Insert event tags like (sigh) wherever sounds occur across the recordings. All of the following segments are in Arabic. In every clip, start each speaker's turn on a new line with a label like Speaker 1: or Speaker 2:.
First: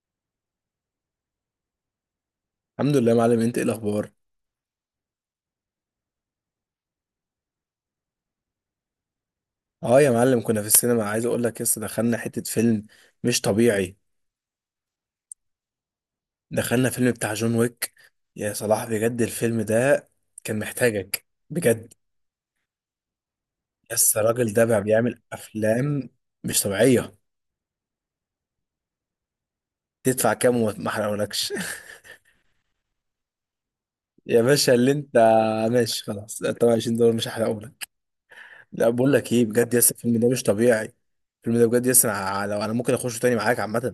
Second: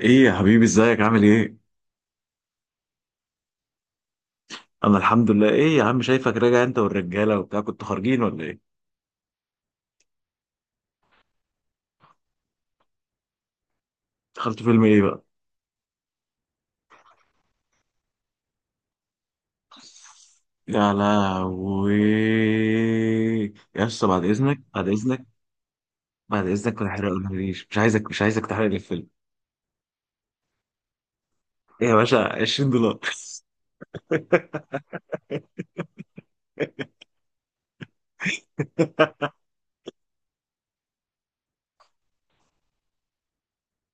Speaker 1: ايه يا حبيبي، ازيك عامل ايه؟
Speaker 2: الحمد لله يا معلم، انت ايه الاخبار؟
Speaker 1: انا الحمد لله. ايه يا عم، شايفك راجع انت والرجاله وبتاع، كنتوا خارجين ولا ايه؟
Speaker 2: اه يا معلم، كنا في السينما. عايز اقول لك لسه دخلنا حتة فيلم مش طبيعي.
Speaker 1: دخلتوا فيلم ايه بقى؟
Speaker 2: دخلنا فيلم بتاع جون ويك. يا صلاح بجد الفيلم ده كان
Speaker 1: يا
Speaker 2: محتاجك بجد.
Speaker 1: لهوي. يا اسطى
Speaker 2: بس
Speaker 1: بعد
Speaker 2: الراجل
Speaker 1: اذنك
Speaker 2: ده بقى
Speaker 1: بعد
Speaker 2: بيعمل
Speaker 1: اذنك.
Speaker 2: افلام
Speaker 1: بعد
Speaker 2: مش
Speaker 1: اذنك ما
Speaker 2: طبيعية.
Speaker 1: تحرقليش، مش عايزك مش عايزك تحرق لي الفيلم.
Speaker 2: تدفع كام وما احرقهولكش؟
Speaker 1: ايه يا باشا، 20 دولار.
Speaker 2: (laughs) يا باشا اللي انت،
Speaker 1: (laughs)
Speaker 2: ماشي خلاص 23 دولار مش هحرقهولك. لا بقول لك ايه بجد يس، الفيلم ده مش طبيعي. الفيلم ده بجد يس، انا لو انا ممكن اخشه تاني معاك عامة.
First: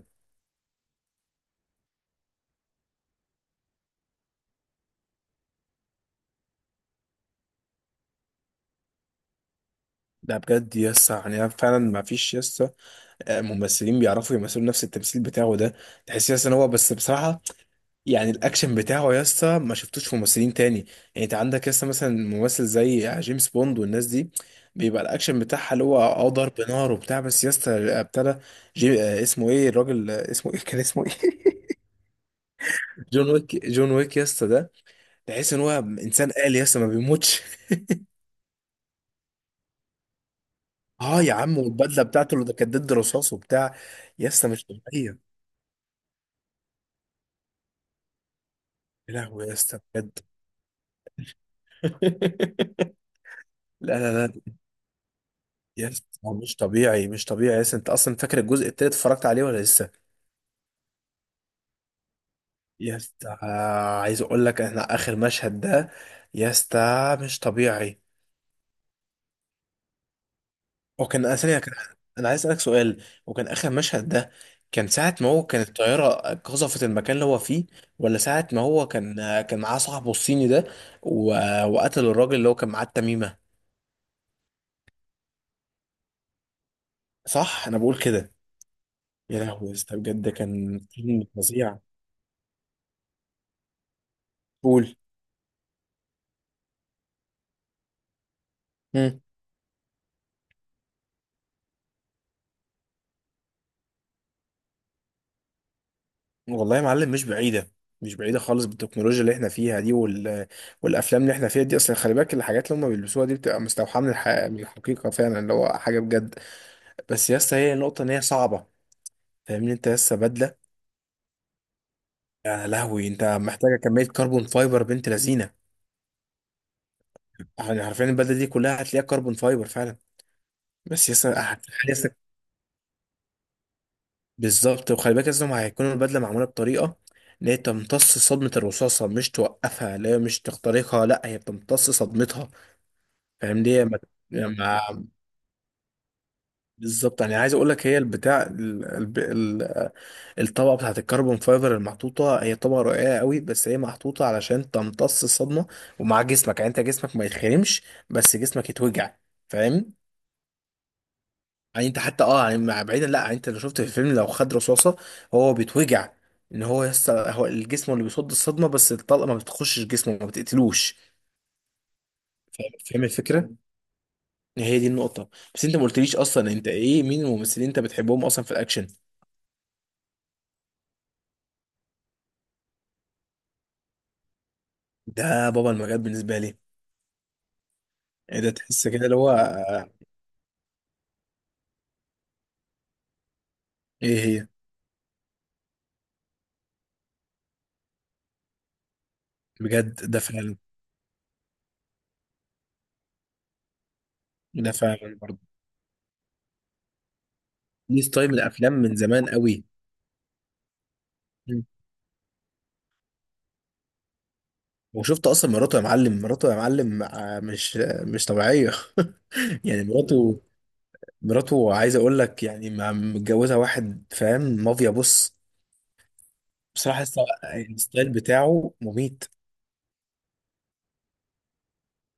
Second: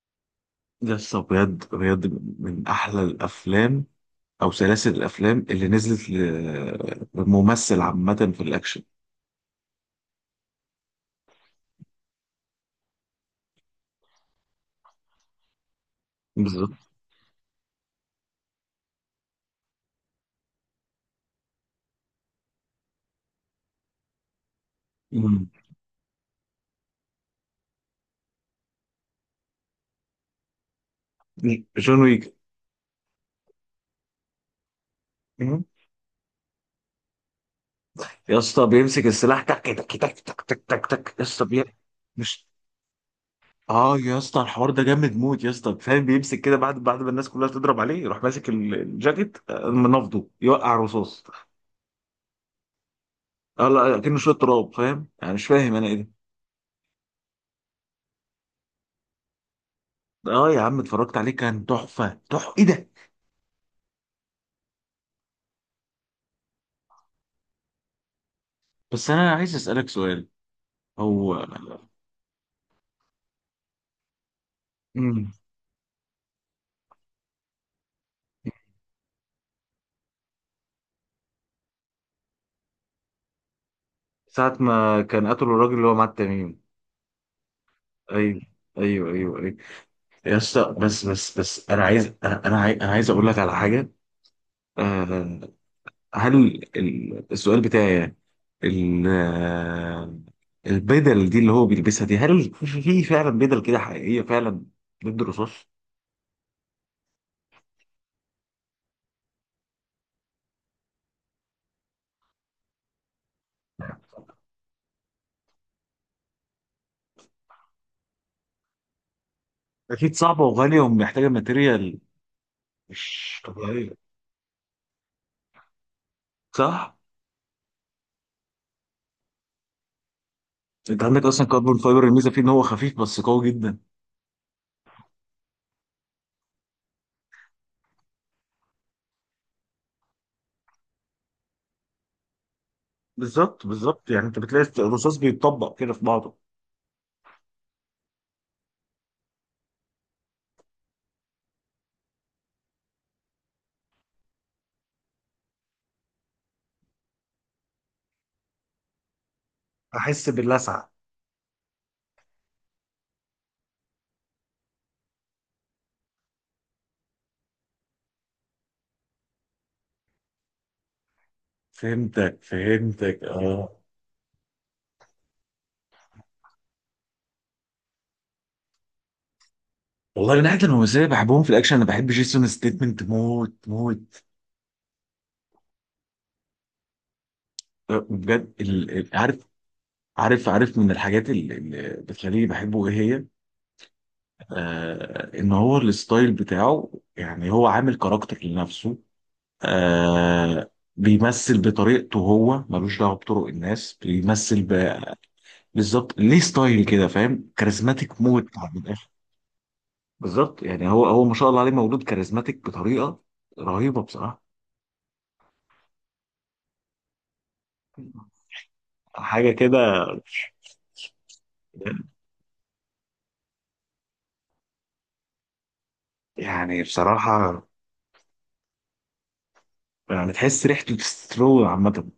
Speaker 1: يا اسطى بجد بجد، من احلى الافلام او سلاسل الافلام اللي نزلت لممثل، عامه في الاكشن.
Speaker 2: لا بجد يس، يعني أنا فعلا ما فيش يس ممثلين بيعرفوا يمثلوا نفس التمثيل بتاعه ده. تحس يا اسطى ان هو
Speaker 1: بالظبط.
Speaker 2: بس بصراحه، يعني الاكشن بتاعه يا اسطى ما شفتوش في ممثلين تاني. يعني انت عندك يا اسطى مثلا ممثل زي جيمس بوند والناس دي، بيبقى الاكشن
Speaker 1: مم.
Speaker 2: بتاعها اللي هو اه ضرب نار وبتاع. بس يا اسطى ابتدى جي... آه، اسمه ايه الراجل، اسمه ايه (laughs) كان اسمه ايه؟
Speaker 1: جون ويك.
Speaker 2: (laughs) جون ويك، جون ويك يا اسطى ده تحس ان هو انسان آلي يا اسطى ما بيموتش.
Speaker 1: يا اسطى بيمسك السلاح تك تك تك تك تك تك
Speaker 2: (laughs)
Speaker 1: تك، يا
Speaker 2: اه يا
Speaker 1: اسطى
Speaker 2: عم، والبدله بتاعته
Speaker 1: مش
Speaker 2: اللي كانت ضد رصاص وبتاع،
Speaker 1: اه يا
Speaker 2: يا
Speaker 1: اسطى،
Speaker 2: اسطى مش
Speaker 1: الحوار ده جامد
Speaker 2: طبيعيه.
Speaker 1: موت يا اسطى، فاهم بيمسك كده بعد ما الناس كلها تضرب عليه، يروح ماسك
Speaker 2: يا
Speaker 1: الجاكيت،
Speaker 2: لهوي يا اسطى بجد.
Speaker 1: منفضه يوقع رصاص.
Speaker 2: (laughs)
Speaker 1: اه
Speaker 2: لا
Speaker 1: لا، كأنه
Speaker 2: لا
Speaker 1: شويه
Speaker 2: لا،
Speaker 1: تراب، فاهم يعني؟ مش فاهم انا
Speaker 2: يس
Speaker 1: ايه
Speaker 2: هو مش طبيعي، مش طبيعي يس. انت اصلا فاكر الجزء التالت اتفرجت عليه ولا لسه؟
Speaker 1: ده. اه يا عم، اتفرجت عليه كان تحفه تحفه. ايه ده.
Speaker 2: يس، عايز اقول لك احنا اخر مشهد ده يس ده مش طبيعي.
Speaker 1: بس انا عايز اسالك سؤال.
Speaker 2: وكان
Speaker 1: هو
Speaker 2: ثانية كان، انا عايز اسالك سؤال. وكان اخر مشهد ده، كان ساعة ما
Speaker 1: امم
Speaker 2: هو كان الطيارة قذفت المكان اللي هو فيه، ولا ساعة ما هو كان كان معاه صاحبه الصيني ده و... وقتل الراجل اللي هو كان معاه التميمة.
Speaker 1: ساعه ما كان قتلوا الراجل اللي هو مع التميم.
Speaker 2: صح؟ انا بقول كده.
Speaker 1: ايوه، ايوه ايوه
Speaker 2: يا
Speaker 1: ايوه.
Speaker 2: لهوي يا اسطى بجد
Speaker 1: يا اسطى
Speaker 2: كان
Speaker 1: بس
Speaker 2: فيلم
Speaker 1: بس بس،
Speaker 2: فظيع.
Speaker 1: انا عايز انا انا عايز, أنا عايز اقول لك على حاجه.
Speaker 2: قول.
Speaker 1: آه، هل السؤال بتاعي يعني ال- آه، البدل دي اللي هو بيلبسها دي، هل في فعلا بدل كده حقيقية فعلا ضد الرصاص؟
Speaker 2: والله يا معلم مش بعيدة، مش بعيدة خالص بالتكنولوجيا اللي احنا فيها دي والأفلام اللي احنا فيها دي أصلا. خلي بالك الحاجات اللي هم بيلبسوها دي بتبقى مستوحاة من من الحقيقة فعلا، اللي هو حاجة بجد. بس يا اسطى هي النقطة إن هي صعبة. فاهمني أنت؟
Speaker 1: أكيد
Speaker 2: لسه
Speaker 1: صعبة
Speaker 2: بدلة،
Speaker 1: وغالية ومحتاجة ماتيريال.
Speaker 2: يا لهوي أنت
Speaker 1: مش
Speaker 2: محتاجة
Speaker 1: طبيعية.
Speaker 2: كمية كربون فايبر بنت لذينة.
Speaker 1: صح؟
Speaker 2: يعني حرفيا البدلة دي كلها هتلاقيها كربون فايبر فعلا.
Speaker 1: أنت
Speaker 2: بس يا
Speaker 1: عندك
Speaker 2: اسطى
Speaker 1: أصلا كاربون
Speaker 2: هتلاقي
Speaker 1: فايبر،
Speaker 2: نفسك-
Speaker 1: الميزة فيه إن هو خفيف بس قوي جدا.
Speaker 2: بالظبط. وخلي بالك لازم هيكون البدلة معمولة بطريقة ان هي تمتص صدمة الرصاصة، مش توقفها لا، مش تخترقها لا، هي بتمتص صدمتها. فاهم؟
Speaker 1: بالظبط
Speaker 2: دي ما-
Speaker 1: بالظبط، يعني أنت
Speaker 2: يعني
Speaker 1: بتلاقي
Speaker 2: ما-
Speaker 1: الرصاص بيتطبق كده في بعضه.
Speaker 2: بالظبط. يعني عايز اقول لك هي البتاع الطبقه بتاعت الكربون فايبر المحطوطه، هي طبقه رقيقه قوي بس هي محطوطه علشان تمتص الصدمه. ومع جسمك، يعني انت جسمك ما يتخرمش، بس جسمك يتوجع. فاهم؟
Speaker 1: أحس باللسعة.
Speaker 2: يعني انت حتى اه يعني بعيدا، لا يعني انت لو شفت في الفيلم لو خد رصاصه هو بيتوجع. ان هو يس هو الجسم اللي بيصد الصدمه، بس الطلقه ما بتخشش جسمه، ما بتقتلوش.
Speaker 1: فهمتك
Speaker 2: فاهم؟ فاهم
Speaker 1: فهمتك
Speaker 2: الفكره،
Speaker 1: أه.
Speaker 2: هي دي النقطة. بس انت ما قلتليش اصلا انت ايه، مين الممثلين انت بتحبهم اصلا في الاكشن؟
Speaker 1: والله من ناحية الممثلين اللي بحبهم في الأكشن، أنا بحب جيسون ستيتمنت موت موت.
Speaker 2: ده بابا المجال بالنسبة لي.
Speaker 1: أه،
Speaker 2: ايه ده،
Speaker 1: بجد
Speaker 2: تحس كده اللي هو،
Speaker 1: عارف. عارف عارف، من الحاجات اللي بتخليني بحبه ايه هي.
Speaker 2: ايه هي؟
Speaker 1: آه ان هو الستايل بتاعه، يعني هو عامل كاركتر لنفسه.
Speaker 2: بجد ده فعلا.
Speaker 1: آه بيمثل بطريقته، هو ملوش دعوه بطرق الناس، بيمثل
Speaker 2: ده فعلا برضه.
Speaker 1: بالظبط. ليه ستايل كده، فاهم،
Speaker 2: ليه
Speaker 1: كاريزماتيك
Speaker 2: ستايل من
Speaker 1: موت.
Speaker 2: الافلام
Speaker 1: من
Speaker 2: من
Speaker 1: الاخر.
Speaker 2: زمان قوي.
Speaker 1: بالظبط، يعني هو هو ما شاء الله
Speaker 2: مم.
Speaker 1: عليه، مولود كاريزماتيك بطريقه رهيبه بصراحه.
Speaker 2: وشفت اصلا مراته يا معلم؟ مراته يا معلم مش مش طبيعية
Speaker 1: حاجه
Speaker 2: (laughs)
Speaker 1: كده.
Speaker 2: يعني مراته. مراته عايز اقول لك يعني متجوزة واحد فاهم مافيا. بص
Speaker 1: يعني
Speaker 2: بصراحة
Speaker 1: بصراحه،
Speaker 2: الستايل بتاعه مميت.
Speaker 1: يعني تحس ريحته تسترو عامه.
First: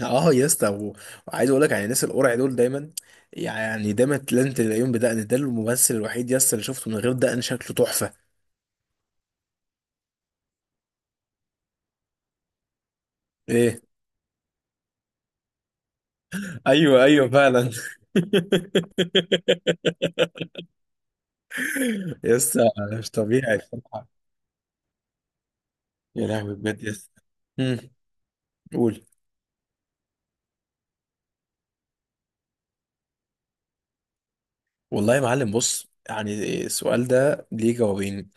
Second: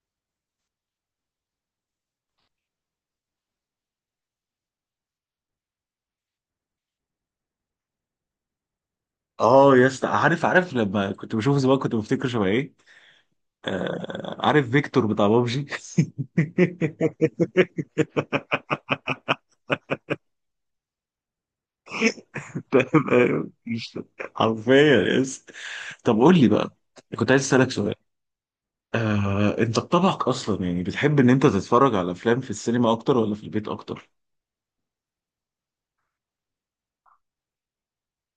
Speaker 2: اه يا اسطى وعايز اقول لك يعني الناس القرع دول دايما، يعني دايما لازم تلاقيهم بدقن. ده الممثل الوحيد يا اسطى اللي شفته من غير دقن شكله تحفه.
Speaker 1: اه يا اسطى عارف عارف، لما كنت بشوفه زمان كنت بفتكر شبه ايه.
Speaker 2: ايه؟
Speaker 1: آه، عارف فيكتور بتاع بابجي. (laughs)
Speaker 2: ايوه ايوه فعلا. (laughs) يا اسطى مش
Speaker 1: تمام،
Speaker 2: طبيعي بصراحه.
Speaker 1: حرفيا يا اسطى. طب
Speaker 2: يا
Speaker 1: قول لي
Speaker 2: لهوي
Speaker 1: بقى،
Speaker 2: بجد يا اسطى.
Speaker 1: كنت عايز اسالك
Speaker 2: امم.
Speaker 1: سؤال.
Speaker 2: قول.
Speaker 1: انت بطبعك اصلا يعني بتحب ان انت تتفرج على افلام في السينما اكتر ولا في البيت اكتر؟
Speaker 2: والله يا معلم بص، يعني السؤال ده ليه جوابين.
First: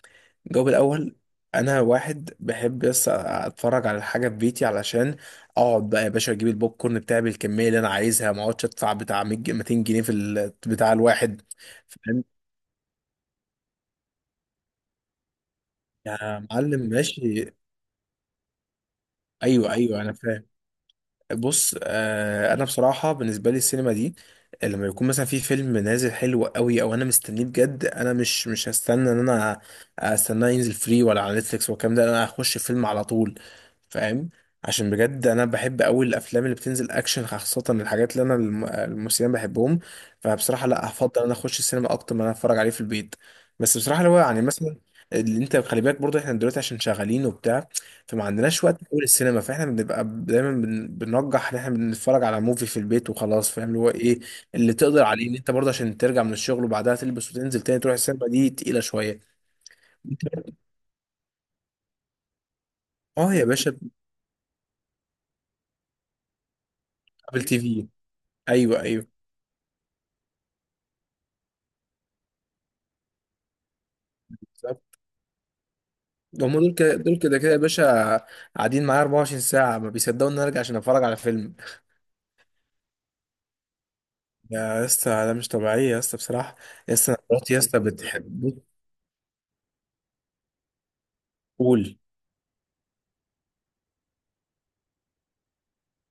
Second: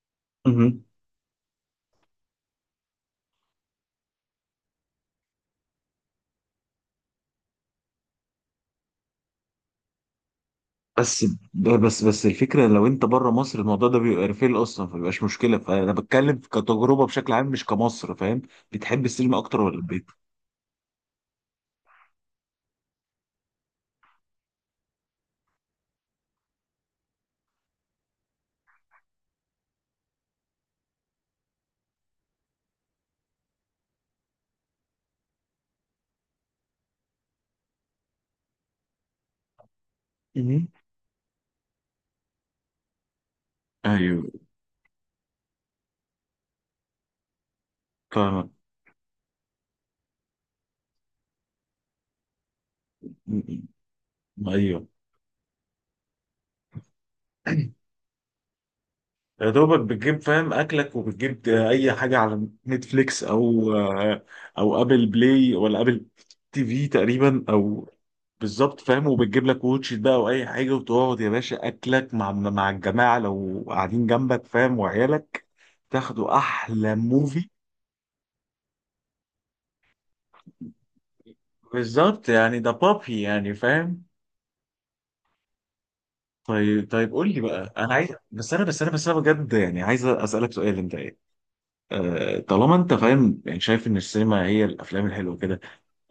Speaker 2: الجواب
Speaker 1: مهم.
Speaker 2: الاول، انا واحد بحب بس اتفرج على الحاجه في بيتي، علشان اقعد بقى يا باشا اجيب البوب كورن بتاعي بالكميه اللي انا عايزها، ما اقعدش ادفع بتاع 100 جنيه- 200 جنيه في بتاع
Speaker 1: بس
Speaker 2: الواحد.
Speaker 1: بس
Speaker 2: فاهم
Speaker 1: بس الفكره، لو انت بره مصر الموضوع ده بيبقى ريفيل اصلا فمبيبقاش مشكله، فانا بتكلم
Speaker 2: يا معلم؟
Speaker 1: كتجربه بشكل عام
Speaker 2: ماشي.
Speaker 1: مش كمصر، فاهم؟ بتحب السينما اكتر
Speaker 2: ايوه
Speaker 1: ولا
Speaker 2: ايوه
Speaker 1: البيت؟
Speaker 2: انا فاهم. بص آه انا بصراحه بالنسبه لي السينما دي، لما يكون مثلا في فيلم نازل حلو قوي او انا مستنيه بجد، انا مش هستنى ان انا استناه ينزل فري ولا على نتفليكس والكلام ده، انا هخش فيلم على طول. فاهم؟ عشان بجد انا بحب قوي الافلام اللي بتنزل اكشن خاصه الحاجات اللي انا الممثلين بحبهم.
Speaker 1: مهم.
Speaker 2: فبصراحه لا، هفضل ان انا اخش السينما اكتر من ان انا اتفرج عليه في البيت. بس بصراحه اللي هو
Speaker 1: ايوه.
Speaker 2: يعني مثلا، اللي انت خلي بالك برضه احنا دلوقتي عشان شغالين وبتاع، فما
Speaker 1: فاهمك.
Speaker 2: عندناش وقت نقول السينما. فاحنا بنبقى دايما بنرجح ان احنا بنتفرج على موفي في البيت وخلاص.
Speaker 1: م-
Speaker 2: فاهم اللي هو ايه اللي
Speaker 1: ايوه.
Speaker 2: تقدر عليه ان انت برضه؟ عشان ترجع من الشغل وبعدها تلبس وتنزل تاني تروح السينما دي تقيلة شوية.
Speaker 1: يا دوبك بتجيب فاهم اكلك، وبتجيب اي حاجه على نتفليكس
Speaker 2: اه يا
Speaker 1: او
Speaker 2: باشا.
Speaker 1: او ابل بلاي ولا ابل تي في
Speaker 2: ابل
Speaker 1: تقريبا،
Speaker 2: تي في.
Speaker 1: او بالظبط،
Speaker 2: ايوه ايوه
Speaker 1: فاهم، وبتجيب لك واتش إت بقى او اي حاجه، وتقعد يا باشا اكلك مع الجماعه لو قاعدين جنبك، فاهم،
Speaker 2: بالظبط.
Speaker 1: وعيالك تاخدوا
Speaker 2: هم دول
Speaker 1: احلى
Speaker 2: كده، دول كده
Speaker 1: موفي.
Speaker 2: كده يا باشا قاعدين معايا 24 ساعة ما بيصدقوا ان انا ارجع عشان اتفرج على فيلم.
Speaker 1: بالظبط، يعني ده بابي، يعني فاهم.
Speaker 2: يا اسطى ده مش طبيعية يا اسطى بصراحة.
Speaker 1: طيب
Speaker 2: يا
Speaker 1: طيب
Speaker 2: اسطى أنا
Speaker 1: قول لي
Speaker 2: مراتي يا
Speaker 1: بقى،
Speaker 2: اسطى
Speaker 1: انا عايز بس
Speaker 2: بتحب.
Speaker 1: انا بجد يعني عايز اسالك سؤال انت.
Speaker 2: قول.
Speaker 1: طالما انت فاهم يعني، شايف ان السينما هي الافلام الحلوه كده.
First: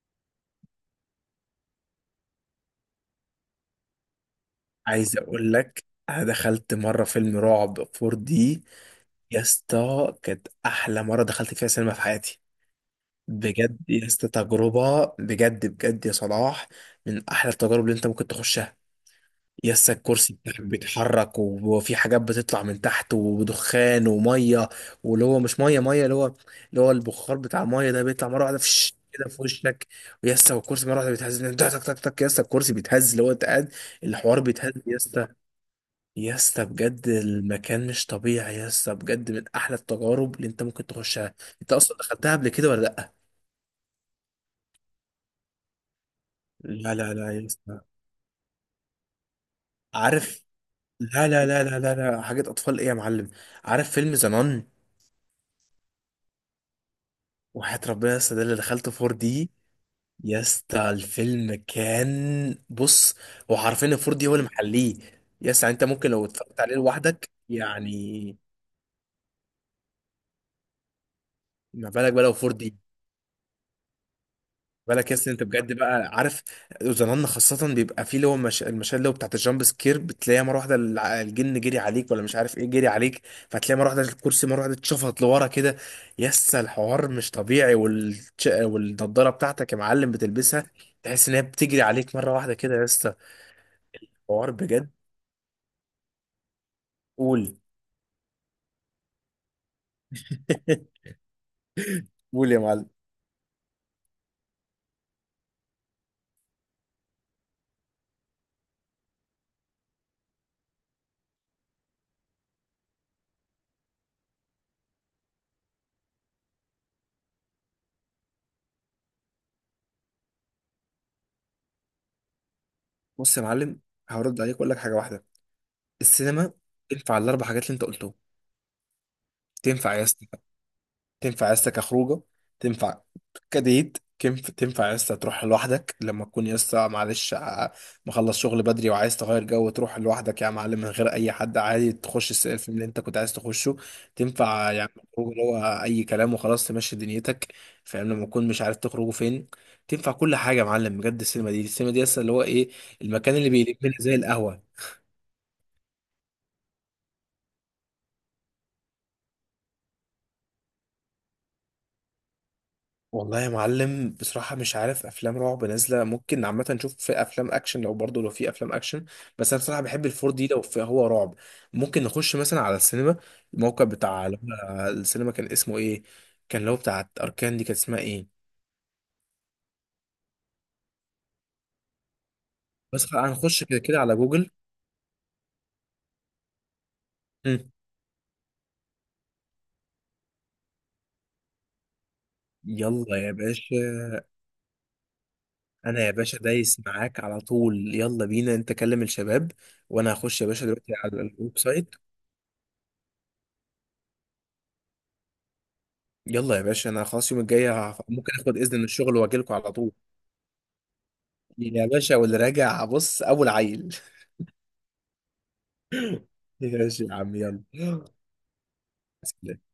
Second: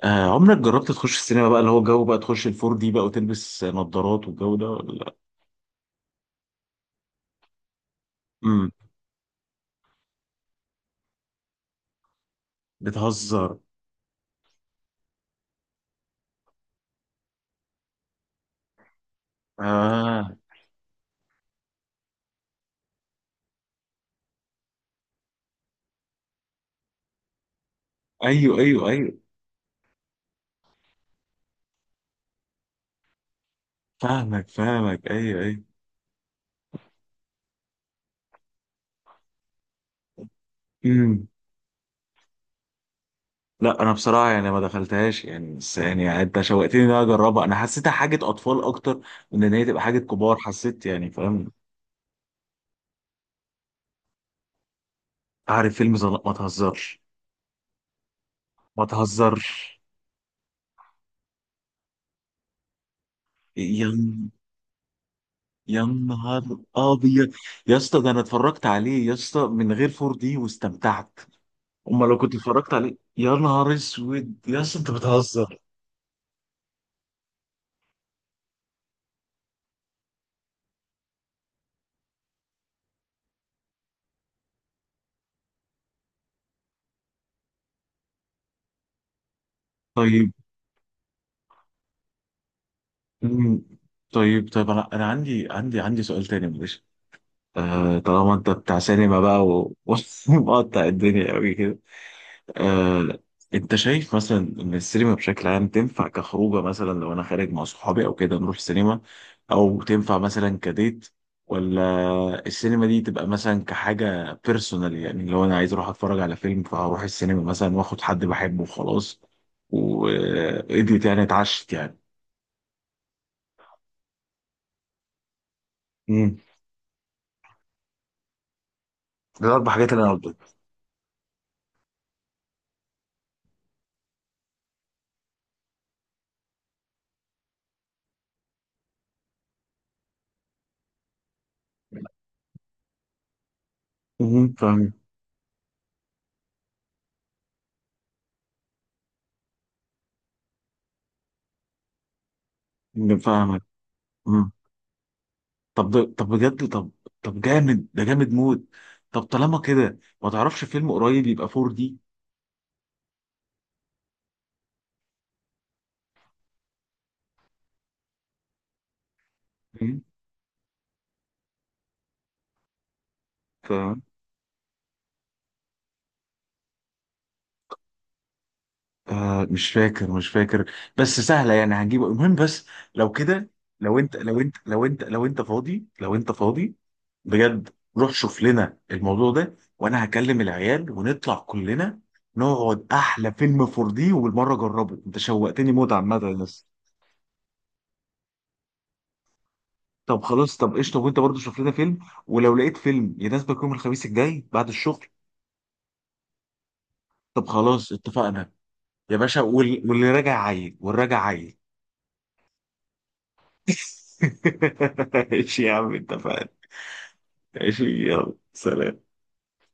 Speaker 1: عمرك جربت تخش السينما بقى، اللي هو الجو بقى، تخش الفور دي بقى وتلبس نظارات والجو ده ولا؟
Speaker 2: عايز اقول لك، انا دخلت مرة فيلم رعب 4 دي.
Speaker 1: امم.
Speaker 2: يا اسطى كانت احلى مره دخلت فيها سينما في حياتي.
Speaker 1: بتهزر.
Speaker 2: بجد يا اسطى تجربه بجد بجد يا صلاح، من احلى التجارب اللي انت ممكن تخشها. يا اسطى
Speaker 1: اه
Speaker 2: الكرسي بتاعك بيتحرك، وفي حاجات بتطلع من تحت، ودخان وميه، واللي هو مش ميه ميه، اللي هو اللي هو البخار بتاع الميه ده، بيطلع مره
Speaker 1: ايوه
Speaker 2: واحده
Speaker 1: ايوه
Speaker 2: فش
Speaker 1: ايوه.
Speaker 2: كده في وشك. ويا اسطى والكرسي مره واحده بيتهز تك تك تك تك. يا اسطى الكرسي بيتهز اللي هو انت قاعد، الحوار
Speaker 1: فاهمك
Speaker 2: بيتهز يا
Speaker 1: فاهمك
Speaker 2: اسطى.
Speaker 1: ايوه ايوه.
Speaker 2: يا اسطى بجد المكان مش طبيعي يا اسطى بجد، من احلى التجارب اللي انت ممكن
Speaker 1: امم.
Speaker 2: تخشها. انت اصلا دخلتها قبل كده ولا لا؟
Speaker 1: لا انا بصراحه يعني ما دخلتهاش، يعني بس يعني انت شوقتني ان
Speaker 2: لا
Speaker 1: انا
Speaker 2: لا لا
Speaker 1: اجربها،
Speaker 2: يا
Speaker 1: انا
Speaker 2: اسطى.
Speaker 1: حسيتها حاجه اطفال اكتر من ان هي تبقى حاجه كبار،
Speaker 2: عارف،
Speaker 1: حسيت يعني
Speaker 2: لا لا
Speaker 1: فاهم.
Speaker 2: لا لا لا لا، حاجة أطفال إيه يا معلم؟ عارف فيلم زنان؟
Speaker 1: عارف فيلم زنق، ما تهزرش.
Speaker 2: وحياة ربنا يا اسطى ده اللي
Speaker 1: ما
Speaker 2: دخلته 4 دي.
Speaker 1: تهزرش.
Speaker 2: يا اسطى الفيلم كان بص، هو حرفيا
Speaker 1: يلا.
Speaker 2: 4 دي هو اللي محليه. يا اسطى يعني
Speaker 1: يا
Speaker 2: أنت ممكن لو
Speaker 1: نهار
Speaker 2: اتفرجت عليه لوحدك
Speaker 1: ابيض، يا اسطى ده انا
Speaker 2: يعني،
Speaker 1: اتفرجت عليه يا اسطى من غير 4 دي واستمتعت.
Speaker 2: ما
Speaker 1: امال
Speaker 2: بالك
Speaker 1: لو
Speaker 2: بقى لو
Speaker 1: كنت
Speaker 2: 4
Speaker 1: اتفرجت
Speaker 2: دي؟
Speaker 1: عليه، يا نهار اسود، يا اسطى انت
Speaker 2: بالك يا اسطى انت
Speaker 1: بتهزر.
Speaker 2: بجد بقى عارف، زمان خاصة بيبقى فيه اللي هو المشاهد اللي هو بتاعت الجامب سكير، بتلاقيها مرة واحدة الجن جري عليك ولا مش عارف ايه جري عليك. فتلاقي مرة واحدة الكرسي مرة واحدة اتشفط لورا كده. يا اسطى الحوار مش طبيعي والنضارة بتاعتك يا معلم
Speaker 1: طيب.
Speaker 2: بتلبسها، تحس ان هي بتجري عليك مرة واحدة كده يا اسطى.
Speaker 1: مم.
Speaker 2: حوار
Speaker 1: طيب طيب انا
Speaker 2: بجد.
Speaker 1: انا عندي عندي سؤال تاني معلش.
Speaker 2: قول.
Speaker 1: آه طالما انت بتاع سينما بقى (laughs) ومقطع
Speaker 2: (laughs)
Speaker 1: الدنيا قوي كده.
Speaker 2: قول يا معلم.
Speaker 1: آه، انت شايف مثلا ان السينما بشكل عام تنفع كخروجه، مثلا لو انا خارج مع صحابي او كده نروح سينما، او تنفع مثلا كديت، ولا السينما دي تبقى مثلا كحاجه بيرسونال، يعني لو انا عايز اروح اتفرج على فيلم فهروح السينما مثلا واخد حد بحبه وخلاص، واديت يعني اتعشت يعني.
Speaker 2: بص يا معلم هرد عليك واقول لك حاجة واحدة.
Speaker 1: امم.
Speaker 2: السينما تنفع الاربع حاجات اللي انت قلتهم.
Speaker 1: ده الاربع حاجات
Speaker 2: تنفع يا
Speaker 1: اللي انا
Speaker 2: اسطى،
Speaker 1: قلتها.
Speaker 2: تنفع عيلتك كخروجه، تنفع كديت تنفع عيلتك، تروح لوحدك لما تكون لسه معلش مخلص شغل بدري وعايز تغير جو، تروح لوحدك يا معلم من غير اي حد عادي، تخش الفيلم اللي انت كنت عايز تخشه. تنفع يعني
Speaker 1: فاهم.
Speaker 2: خروج اللي هو اي كلام وخلاص تمشي دنيتك، فاهم، لما تكون مش عارف تخرجوا فين. تنفع كل حاجه يا معلم بجد. السينما دي، السينما دي لسه اللي هو ايه، المكان اللي
Speaker 1: فاهمك.
Speaker 2: بيلمنا زي القهوه.
Speaker 1: طب طب بجد طب، طب جامد ده جامد موت. طب طالما كده، ما تعرفش فيلم قريب يبقى 4 دي؟
Speaker 2: والله يا معلم بصراحة مش عارف، أفلام رعب نازلة ممكن عامة، نشوف في أفلام أكشن لو برضه لو في أفلام أكشن. بس أنا بصراحة بحب الفور دي لو في هو رعب. ممكن نخش مثلا على السينما،
Speaker 1: ف...
Speaker 2: الموقع بتاع اللي هو السينما، كان اسمه إيه؟ كان اللي هو بتاعت أركان دي، كانت اسمها إيه؟
Speaker 1: آه مش فاكر مش فاكر، بس سهله يعني هنجيبه، المهم بس.
Speaker 2: بس
Speaker 1: لو
Speaker 2: خلاص
Speaker 1: كده،
Speaker 2: هنخش كده
Speaker 1: لو
Speaker 2: كده
Speaker 1: انت
Speaker 2: على
Speaker 1: لو
Speaker 2: جوجل.
Speaker 1: انت لو انت لو انت فاضي لو انت فاضي بجد،
Speaker 2: مم.
Speaker 1: روح شوف لنا الموضوع ده وانا هكلم العيال ونطلع كلنا نقعد
Speaker 2: يلا
Speaker 1: احلى
Speaker 2: يا
Speaker 1: فيلم
Speaker 2: باشا.
Speaker 1: 4 دي، وبالمره جربه، انت شوقتني موت
Speaker 2: أنا يا
Speaker 1: عامه يا
Speaker 2: باشا
Speaker 1: ناس.
Speaker 2: دايس معاك على طول، يلا بينا، أنت كلم الشباب وأنا
Speaker 1: طب
Speaker 2: هخش يا
Speaker 1: خلاص،
Speaker 2: باشا
Speaker 1: طب
Speaker 2: دلوقتي
Speaker 1: قشطه، وانت
Speaker 2: على
Speaker 1: برضه
Speaker 2: الويب
Speaker 1: شوف لنا
Speaker 2: سايت.
Speaker 1: فيلم، ولو لقيت فيلم يناسبك يوم الخميس الجاي بعد الشغل.
Speaker 2: يلا يا باشا. أنا خلاص يوم
Speaker 1: طب
Speaker 2: الجاي
Speaker 1: خلاص
Speaker 2: ممكن
Speaker 1: اتفقنا.
Speaker 2: آخد إذن من الشغل
Speaker 1: يا باشا،
Speaker 2: وأجيلكوا على طول.
Speaker 1: واللي راجع عايل والراجع عايل.
Speaker 2: يا باشا واللي راجع بص أول عيل.
Speaker 1: (laughs) ماشي يا عم
Speaker 2: (laughs)
Speaker 1: اتفقنا.
Speaker 2: ماشي يا عم. يلا.
Speaker 1: ماشي يلا، سلام.
Speaker 2: (laughs)